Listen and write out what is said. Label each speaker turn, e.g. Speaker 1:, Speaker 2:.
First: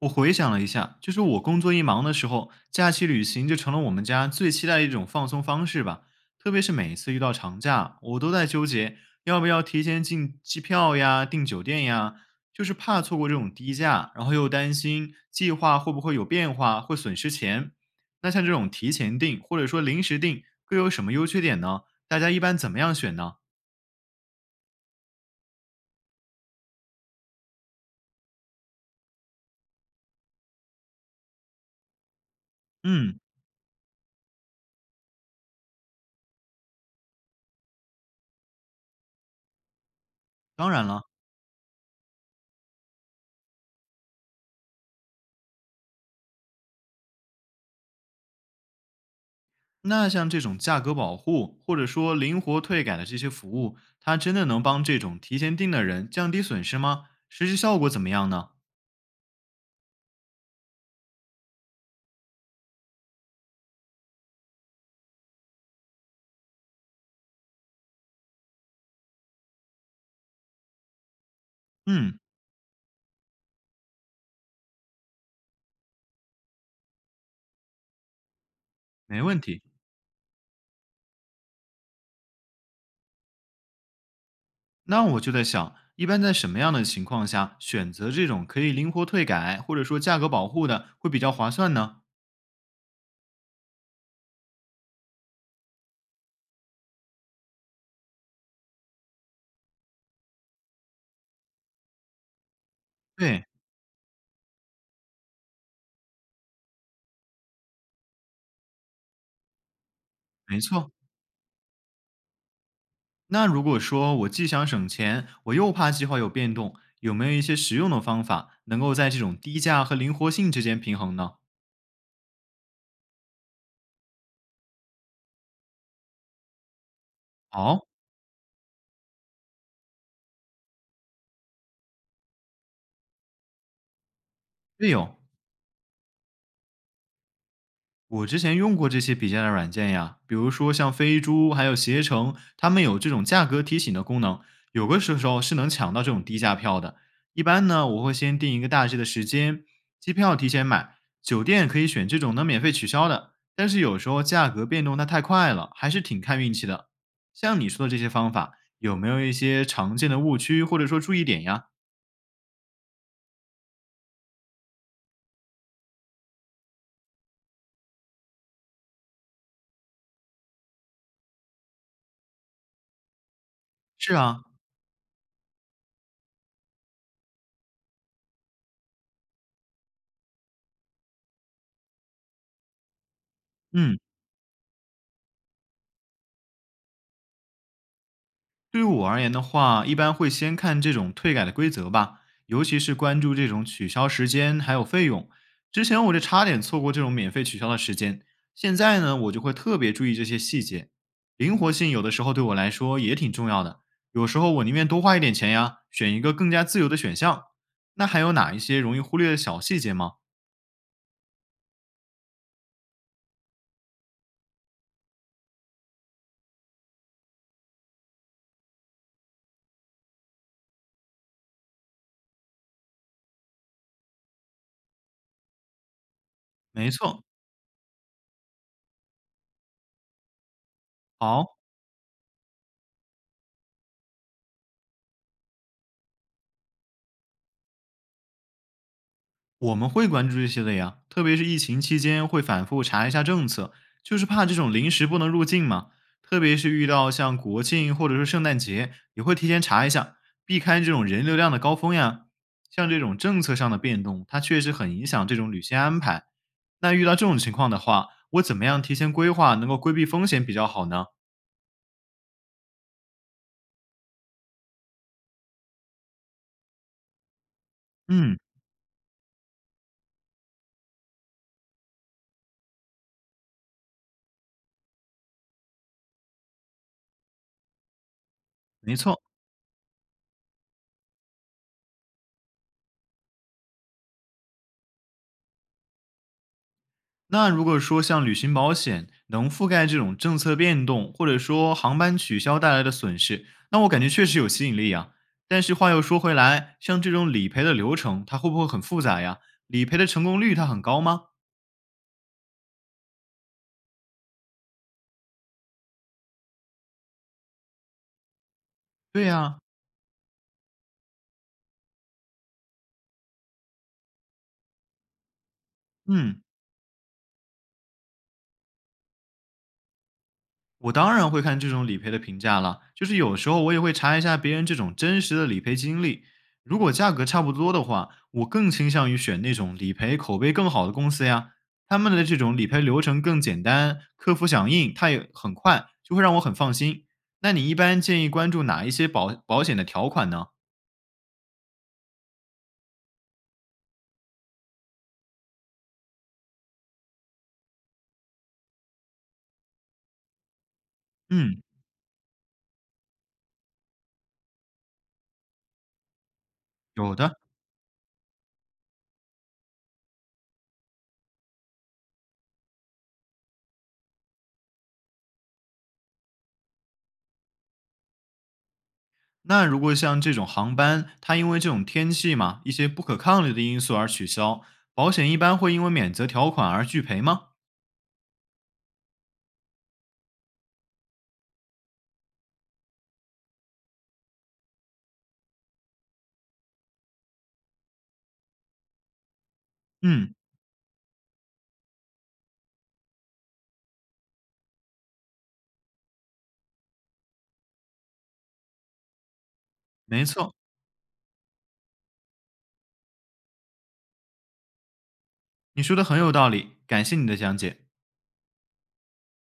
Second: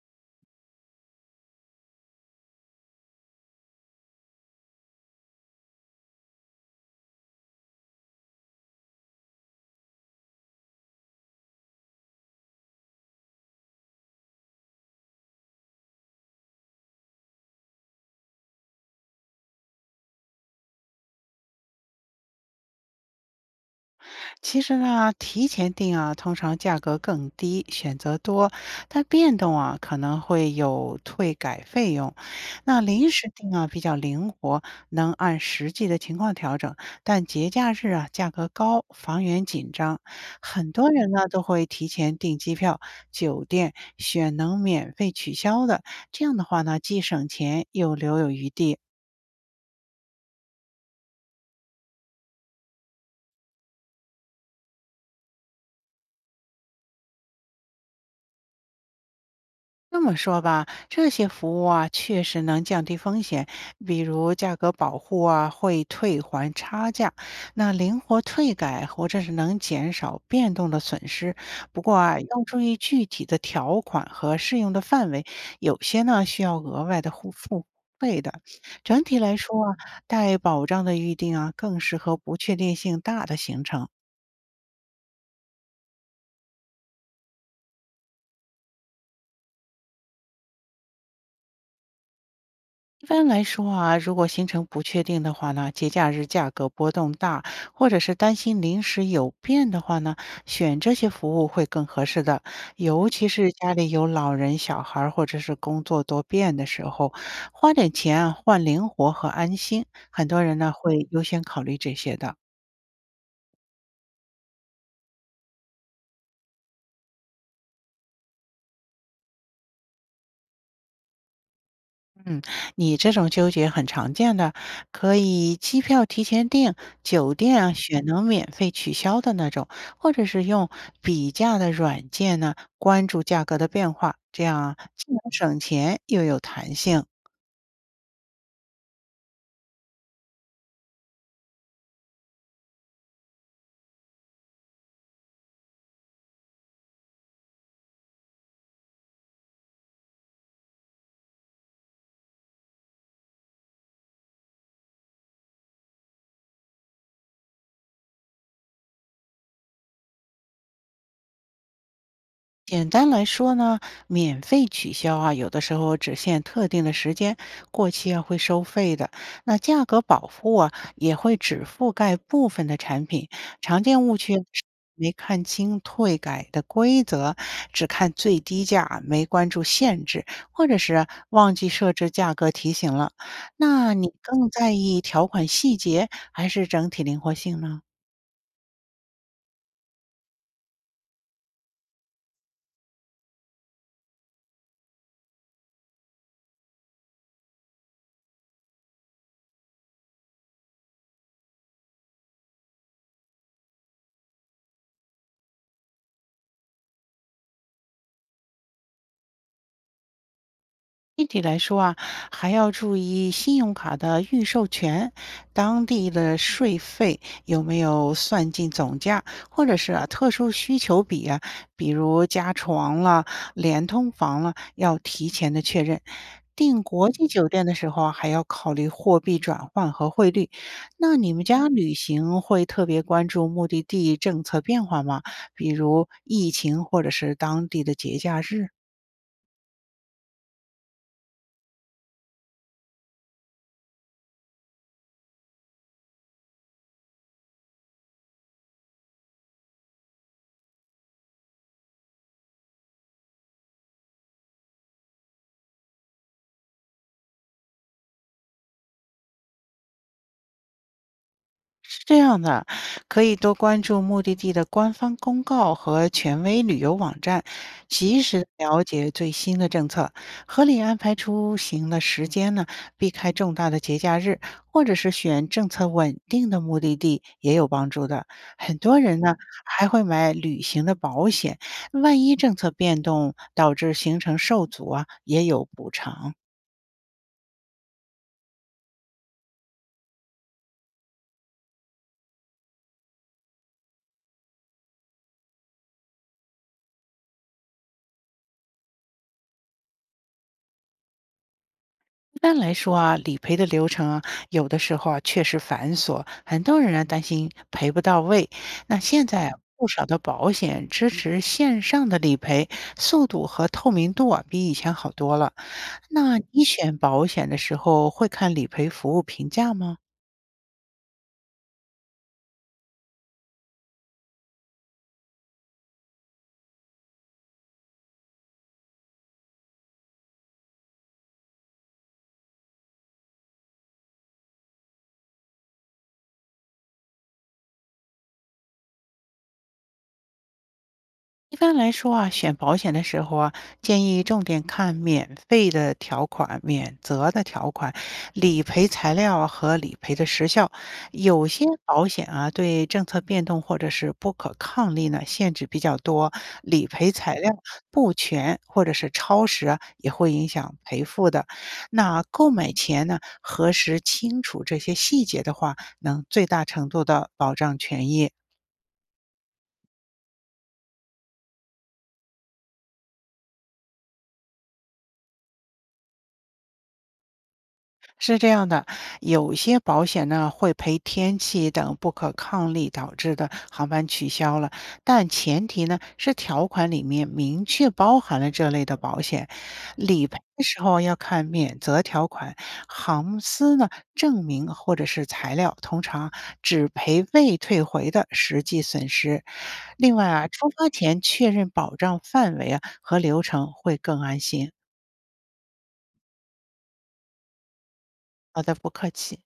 Speaker 1: 我回想了一下，就是我工作一忙的时候，假期旅行就成了我们家最期待的一种放松方式吧。特别是每一次遇到长假，我都在纠结要不要提前订机票呀、订酒店呀，就是怕错过这种低价，然后又担心计划会不会有变化，会损失钱。那像这种提前订或者说临时订，各有什么优缺点呢？大家一般怎么样选呢？
Speaker 2: 其实呢，提前订啊，通常价格更低，选择多，但变动啊可能会有退改费用。那临
Speaker 1: 嗯。
Speaker 2: 时订啊比较灵活，能按实际的情况调整，但节假日啊价格高，房源紧张，
Speaker 1: 当
Speaker 2: 很
Speaker 1: 然
Speaker 2: 多
Speaker 1: 了。
Speaker 2: 人呢都会提前订机票、酒店，选能免费取消的，这样的话呢既省钱又留有余地。
Speaker 1: 那像这种价格保护或者说灵活退改的这些服务，它真的能帮这种提前订的人降低损失吗？实际效果怎么样呢？
Speaker 2: 这么说吧，这些服务啊，确实能降低风险，比如价格保护啊，会退还差价，那灵活退改或者是能减少变动的损失。不过啊，
Speaker 1: 嗯。
Speaker 2: 要注意具体的条款和适用的范围，有些呢需要额外的付费的。整体
Speaker 1: 没
Speaker 2: 来
Speaker 1: 问
Speaker 2: 说
Speaker 1: 题。
Speaker 2: 啊，带保障的预定啊，更适合不确定性大的行程。
Speaker 1: 那我就在想，一般在什么样的情况下选择这种可以灵活退改或者说价格保护的会比较划算呢？
Speaker 2: 一般来说啊，如果行程不确定的话呢，节假日价格波动大，或者是担心临时有变的话呢，选这些服务会更合适的。尤其
Speaker 1: 对。
Speaker 2: 是家里有老人、小孩儿，或者是工作多变的时候，花点钱啊换灵活和安心。很多人
Speaker 1: 没
Speaker 2: 呢
Speaker 1: 错。
Speaker 2: 会优先考虑这些的。
Speaker 1: 那如果说我既想省钱，我又怕计划有变动，有没有一些实用的方法能够在这种低价和灵活性之间平衡呢？
Speaker 2: 嗯，你这种纠结很常见的，可以机票提前订，酒店啊
Speaker 1: 好。
Speaker 2: 选能免费取消的那种，或者是用比价的软件呢，关注价格的变化，这样啊
Speaker 1: 对
Speaker 2: 既
Speaker 1: 哦。
Speaker 2: 能省钱又有弹性。
Speaker 1: 我之前用过这些比价的软件呀，比如说像飞猪还有携程，他们有这种价格提醒的功能，有个时候是能抢到这种低价票的。一般呢，我会先定一个大致的时间，机票提前买，酒店可以选这种能免费取消的。但是有时候价格变动它太快了，还是挺看运气的。像你说的这些方法，有没有一些常见的误区或者说注意点呀？
Speaker 2: 简单来说呢，免费取消啊，有的时候只限特定的时间，过期啊会收费的。那价格保护啊，也会只覆盖部分的产品。常见
Speaker 1: 是
Speaker 2: 误区
Speaker 1: 啊。
Speaker 2: 是没看清退改的规则，只看最低价，没关注限制，或者是啊忘记设置价格提醒了。那
Speaker 1: 嗯。
Speaker 2: 你更在意条款细节还是整体灵活性呢？
Speaker 1: 对于我而言的话，一般会先看这种退改的规则吧，尤其是关注这种取消时间还有费用。之前我就差点错过这种免费取消的时间，现在呢，我就会特别注意这些细节。灵活性有的时候对我来说也挺重要的，有时候我宁愿多花一点钱呀，选一个更加自由的选项。那还有哪一些容易忽略的小细节吗？
Speaker 2: 具体来说啊，还要注意信用卡的预授权，当地的税费有没有算进总价，或者是啊特殊需求比啊，比如加床了、连通房了，要提前的确认。订
Speaker 1: 没
Speaker 2: 国
Speaker 1: 错。
Speaker 2: 际酒店的时候啊，还要考虑货币转换和汇率。那你们
Speaker 1: 好。
Speaker 2: 家旅行会特别关注目的地政策变化吗？比如疫情或者是当地的节假日？
Speaker 1: 我们会关注这些的呀，特别是疫情期间会反复查一下政策，就是怕这种临时不能入境嘛。特别是遇到像国庆或者是圣诞节，也会提前查一下，避开这种人流量的高峰呀。像这种政策上的变动，它确实很影响这种旅行安排。那遇到这种情况的话，我怎么样提前规划能够规避风险比较好呢？
Speaker 2: 是这样的，可以多关注目的地的官方公告和权威旅游网站，及
Speaker 1: 嗯。
Speaker 2: 时了解最新的政策，合理安排出行的时间呢，避开重大的节假日，或者是选政策稳定的目的地也有帮助的。很
Speaker 1: 没
Speaker 2: 多人
Speaker 1: 错。
Speaker 2: 呢还会买旅行的保险，万一政策变动导致行程受阻啊，也有补偿。
Speaker 1: 那如果说像旅行保险能覆盖这种政策变动，或者说航班取消带来的损失，那我感觉确实有吸引力啊。但是话又说回来，像这种理赔的流程，它会不会很复杂呀？理赔的成功率它很高吗？
Speaker 2: 一般来说啊，理赔的流程啊，有的时候啊确实繁琐，很多人啊担心赔不到位。那
Speaker 1: 对
Speaker 2: 现在啊
Speaker 1: 呀、
Speaker 2: 不少的保险支持线上的理赔，速度和透明度啊比以前好多了。那
Speaker 1: 嗯。
Speaker 2: 你选保险的时候会看理赔服务评价吗？
Speaker 1: 我当然会看这种理赔的评价了，就是有时候我也会查一下别人这种真实的理赔经历。如果价格差不多的话，我更倾向于选那种理赔口碑更好的公司呀。他们的这种理赔流程更简单，客服响应它也很快，就会让我很放心。那你一般建议关注哪一些保险的条款呢？
Speaker 2: 一般来说啊，选保险的时候啊，建议重点看免费的条款、免责的条款、理赔材料啊和理赔的时效。有
Speaker 1: 嗯。
Speaker 2: 些保险啊，对政策变动或者是不可抗力呢，限制比较多，理赔
Speaker 1: 有
Speaker 2: 材
Speaker 1: 的。
Speaker 2: 料不全或者是超时啊也会影响赔付的。那购买前呢，核实清楚这些细节的话，能最大程度的保障权益。
Speaker 1: 那如果像这种航班，它因为这种天气嘛，一些不可抗力的因素而取消，保险一般会因为免责条款而拒赔吗？
Speaker 2: 是这样的，有些保险呢会赔天气等不可抗力导致的航班取消了，但前提呢是条款里面明确包含了这类的保险。理
Speaker 1: 嗯。
Speaker 2: 赔的时候要看免责条款，航司呢证明或者是材料，通常只赔未退回的实际损失。另
Speaker 1: 没
Speaker 2: 外啊，
Speaker 1: 错，
Speaker 2: 出发前确认保障范围啊和流程会更安心。
Speaker 1: 你说的很有道理，感谢你的讲解。
Speaker 2: 好的，不客气。